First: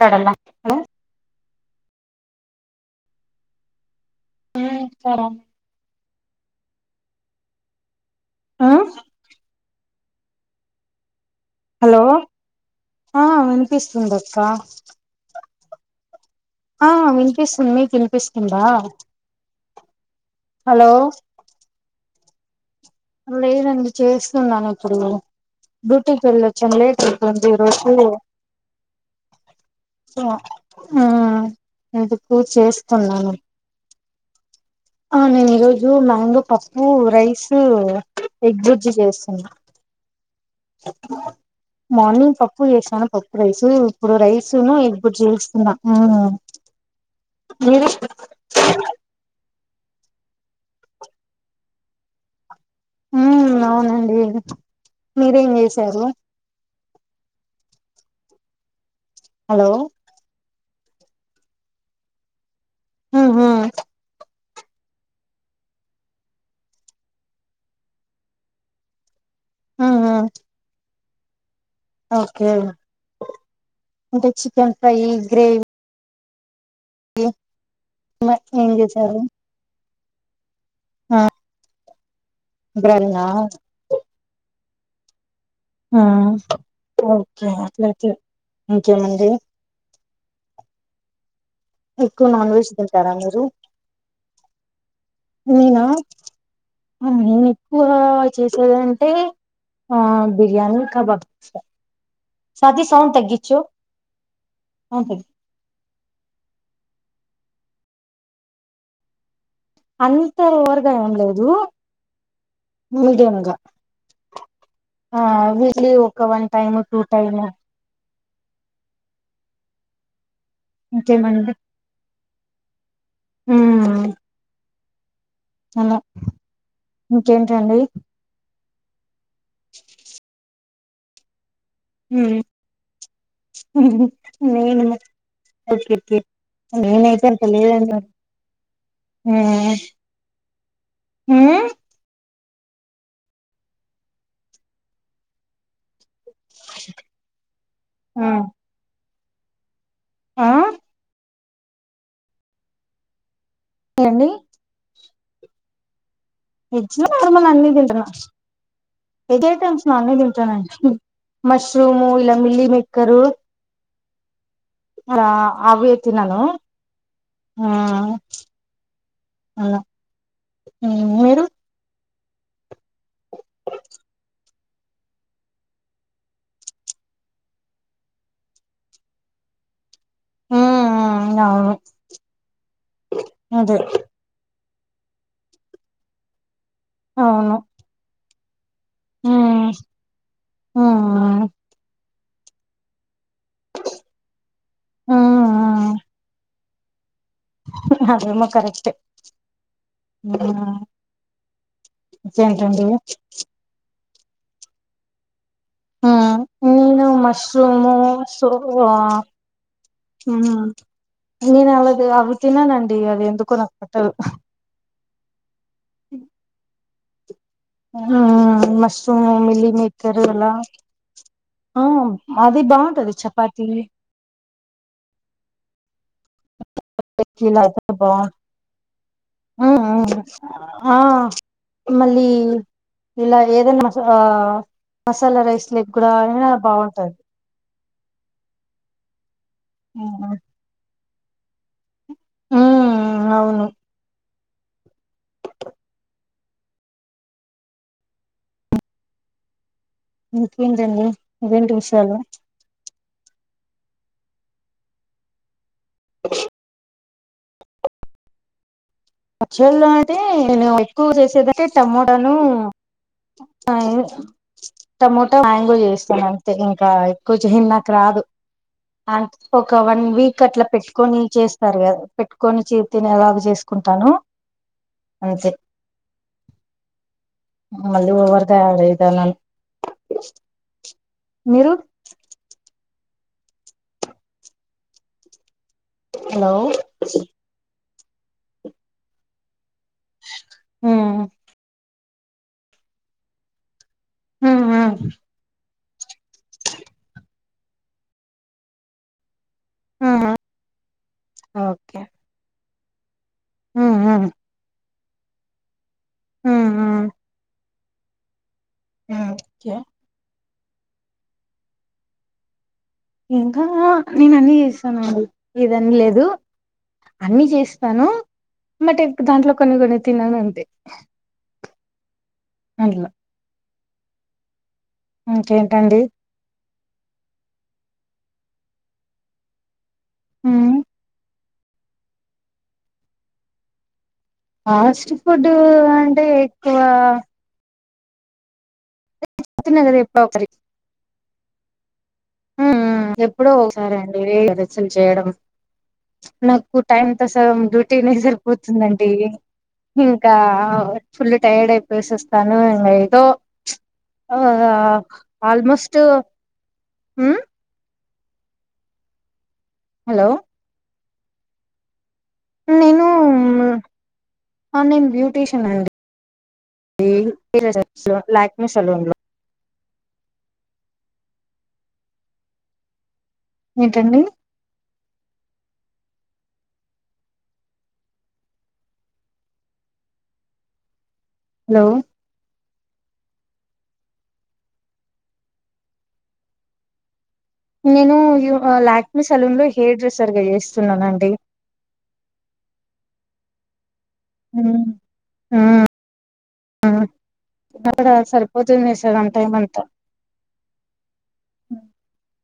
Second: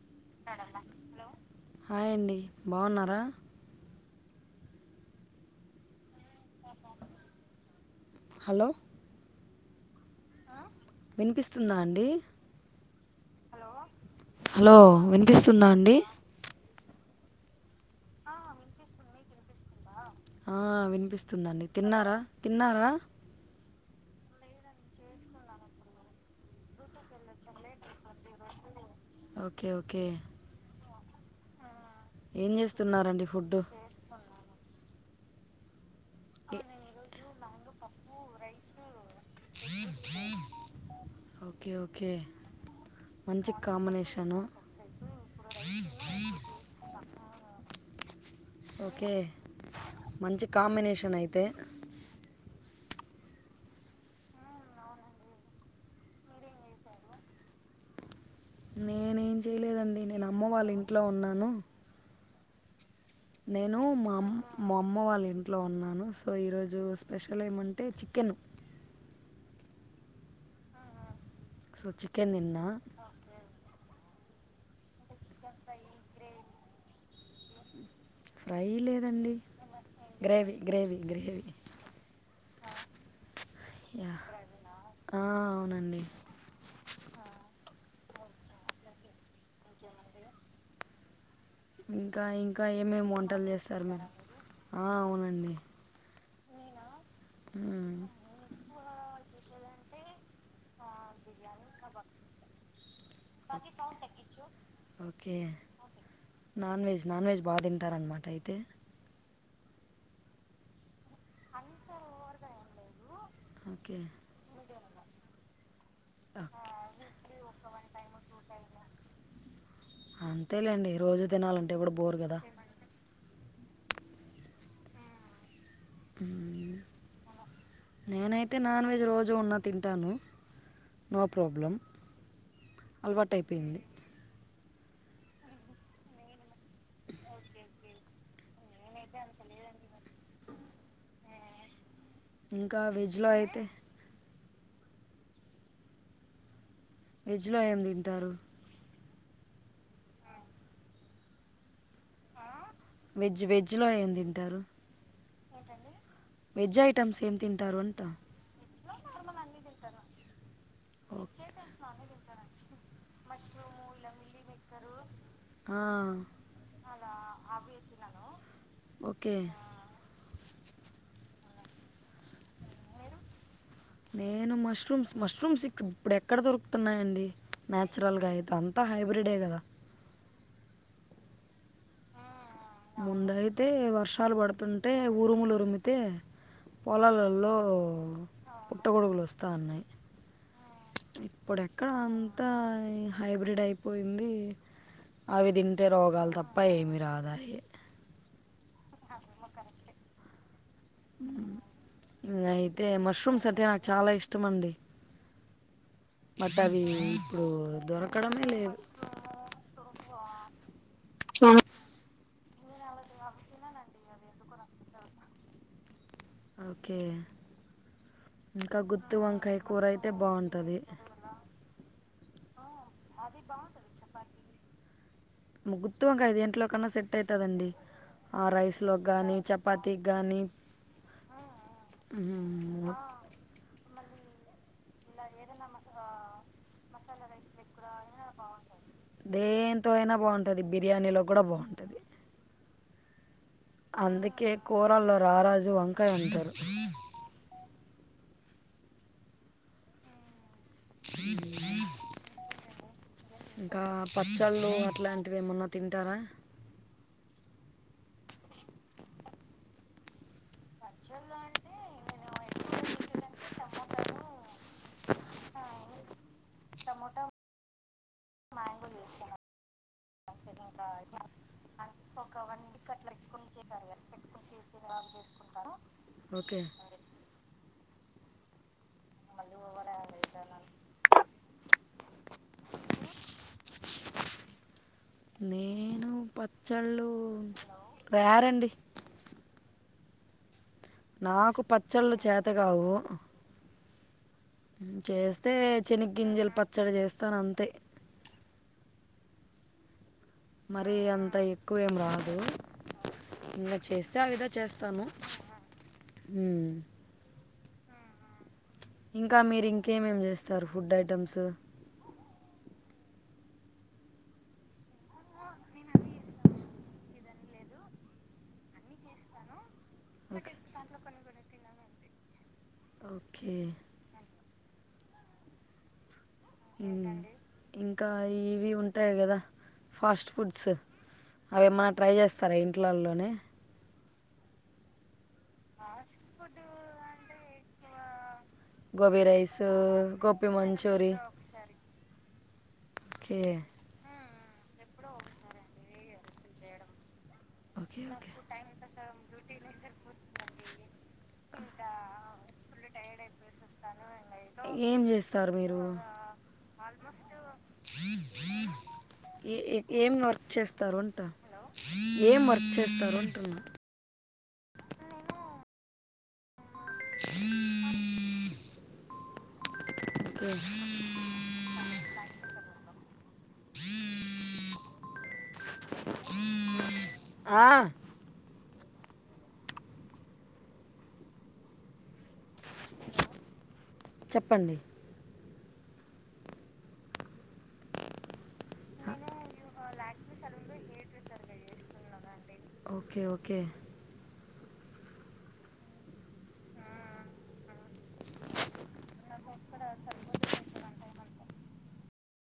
మాట్లాడాలా అడ హలో హయండి బాగున్నారా చేస్తారా ఆ హలో వినిపిస్తుందా హలో అండి ఆ వినిపిస్తుంది అక్క వస్తుందండి ఆ వినిపిస్తుంది మీకు వినిపిస్తుందా ఆ హలో వినిపిస్తుందండి తిన్నారా తిన్నారా లేదండి చేస్తున్నాను ఇప్పుడు డ్యూటీకి వెళ్ళొచ్చాను లేట్ అవుతుంది ఈ రోజు ఓకే ఓకే ఆ అందుకు ఏం చేస్తున్నారండి చేస్తున్నాను ఫుడ్ ఆ నేను ఇ రోజు జూ మ్యాంగో ఏ- పప్పుూ రైస్ ఎగ్బుజ్జి చేస్తా ఓకే ఓకే మార్నింగ్ పప్పు చేసాను పప్పు మంచి రైస్ ఇప్పుడు కాంబినేషను రైస్ను ఇప్పుడు చేీస్తున్నా న ఓకే మంచి కాంబినేషన్ అయితే ఉ అవునండి మీరేం చేసారు నేనేం హలో చేయలేదండి నేను అమ్మ వాళ్ళ ఇంట్లో ఉన్నాను ఉహు నేను మా అమ్ మా అమ్మ వాళ్ళ ఇంట్లో ఉన్నాను సో ఈరోజు స్పెషల్ ఏమంటే చికెన్ ఆా సో చికె తిన్న అంటే చికెన్ ఫై గ్రేవి [unintelligible] [unintelligible] ఏం చేశారు గ్రేవి గ్రేవిీ గ్రేవిీ గ్రేవీ నా ఆ అవునండి ఓకే ఇంకేమండి ఇంకా ఎక్కువ నాన్ ఇంకా వెజ్ ఏమేమి తింటారా మీరు వంటలు చేస్తారు మరి ఆ అవునండి నేనా నేను ఎక్కువ మ్మ్. చేసేద ఆ బిరియానీ కబాబ్స్ సౌండ్ తగ్గి కే నాన్ వెజ్ నాన్ వెజ్ బాగా తింటారన్నమాట అయితే అంత వర్ ఏం లేదు మీడియం గా ఓకే ఆ వీక్లీ ఒక వన్ టైమ్ టూ టైము అ తెేలేండి రోజు తినాలంటే ఇప్పుడు బోర్ కదా హ్మ్ హలో మ్మ్. ఇంకేంటండి తే నాన్ వెజ్ రో జు ఉన్న తింటాను నో ప్రాబ్లమ్ ఉమ్ అలవాటు అయిపోయింది నేన్ తినన్ ఓకే కె నేనైతే తెలిదన్నా ఆ హు ఇంకా వెజ్లో అయితే వెజ్లో ఏం ఆ తింటారు ఆ వెజ్ వె జ్ లో ఏం ఏండి తింటారు ఏంటండి వెజ్ లో మేమ్మ ల అన్ని తింట వెజ్ ఐటమ్స్ నా అన్ని తింటానండి మష్రూము ఇలా మిల్లి మెక్కరు ఆ అవి ఆ తినను ఆ ఓకే హ మ్మ్ మీరు నేను మష్రూమ్స్ మష్రూమ్స్ ఇక ఇప్పుడు ఎక్కడ దొరుకుతున్నాయండి. నచురల్ గా ఇది అంతా హైబ్రిడే కదా, హ్మ్ హ్ అవును ముందయితే అదే వర్షాలు పడుతుం ట్టే ఉరుములు ఉరుమితే అవును పొలాలల్లో పుట్టగొడుగులు వస్తా ఉమ్, ఉన్నాయి ఉమ్, ఇప్పుడు ఎక్కడ. అంతా. హైబ్రిడ్ అయిపోయింది అవి తింటే రోగాలు తప్ప. భై మీరాద అదే మో కరేష్ట్ అ ముఖనికి ఆ మ్ అయితే మష్రూమ్స్ అంటే నాకు చాలా ఇష్టం ఇష్టమండి ఆ నేను మష్రూము దొరకడమే సో లేదు అ ఉ నేను ఆ రోజు అయితే చేయ అవి తిననండి అవి ఎందుకో నాకు పట్టదు హ ఓకే ఆ ఇంకా గుత్తి మష్రూము వంకాయ కూర అయితే మిలీమేకర్ ఇలా బాగుంటుంది ఆ. అదిబా ంటది చపాతి ముగ్గు గుత్తి వంకాయ ఇది దేంట్లోకన్నా సెట్ ఇలా అవుతదండి అయితే బాగుంట ఆ రైస్ లో గాని ఉమ్ ఉమ్ చపాతీకి గానీ ఆ మళ్ళీ ఉ ఇలా ఏదైనా మస ఆ మసాలా రైస్ లకు కూడా అయినా బాగుంటది దేంతో అయినా బాగుంటది బిర్యానీలో కూడా బాగుంటది ఉమ్ అవును అందుకే కూరళ్ల్లో రారాజు వంకాయ అంటారు ఉ ఏంటడి ఇంకేమిటి విషయాలు ఇంకా పచ్చళ్ళు అట్లాంటివి ఏమన్నా తింటారా చేను లో అంటే వెళ్ళేవాడిని ఎక్కువ చేసేదంటే టమోటాను టమోటా మ్యాంగో చేస్తాను అంతే ఇంకా ఎక్కువ చేయన్ నాకు రాదు అ ఒక వన్ వీక్ అట్లా పెట్టుకొని చేస్తారు కదా పెట్టుకొని చే తినే లాగ చేసుకుంట తను ఓకే మళ్ళి ఓవర్ గ లేదన్నాను మీరు నే నేను హలో పచ్చళ్ళు. రేరండి ఉమ్ నాకు పత్ చ్చళ్ళు చేత కావు ఉమ్ ఉమ్ మ్మ్ చేస్తే చెనిగ్ గింజలు పచ్చడి చేస్తాను అంత్ తే ఆ మరి అంత ఎక్కువేం రాదు ఇలా ఉమ్ చేస్తే ఆ ఉమ్ విధ చేస్తాను ఉమ్ మ్మ్ ఉమ్ ఉమ్ ఇంకా మీరు ఓకే ఇంకేమేం చేస్తారు ఫుడ్ ఐటెమ్స్ ఇంకా నేను అన్నిీ చేస్తాను అండి ఇదన్ని లేదు అన్నిీ చేస్తాను బట్ దాంట్లో కొన్ని కొని ఓకే తిననుంతే ఓకే ఇంకేంటండి ఇంకా ఇవి ఉంటాయి కదా ఫాస్ట్ ఉమ్ ఫుడ్స్ అవి ఏమన్నా ట్రై చేస్తారా ఇంట్లల్లోనే ఆస్ట్ ఫుడ్ అంటే తువ్వావ గోబీ రైస్ తిన్న కదా ఎప్పుడో ఒకసారి గోబి మంచూరి సరే ఎప్పుడో ఒకసారి అండి రేర్ పచ్చళ్ళు చేయడం నాకు టైమ్ సం ఓకే ఓకే డ్యూటీనే సరిపోతుందండి ఇంకా ఫుల్ టైర్డ్ అయిపోసి వస్తాను ఇంకా ఏదో ఆ ఏదో ఆల్మోస్ట్ మ్మ్ ఆల్మోస్ట్ ఏ ఏం హలో వర్క్ చేస్తారున్ త్త ఏం వర్క్ చేస్తారు అంటున్నా ఆన్ లైన్ బ్యూటీషియన్ అండి లాక్ మీ సెలూన్ లో క ఏంటండి ఆ హలో చెప్పండి నేను ఇ లాక్ మీ సలూన్ లో హెయిర్ డ్రెస్సర్గా చేస్తున్నానుండి ఓకే ఓకే మ్మ్ ఇక్కడ సరిపోతుంది సగం టైమ్ అంతా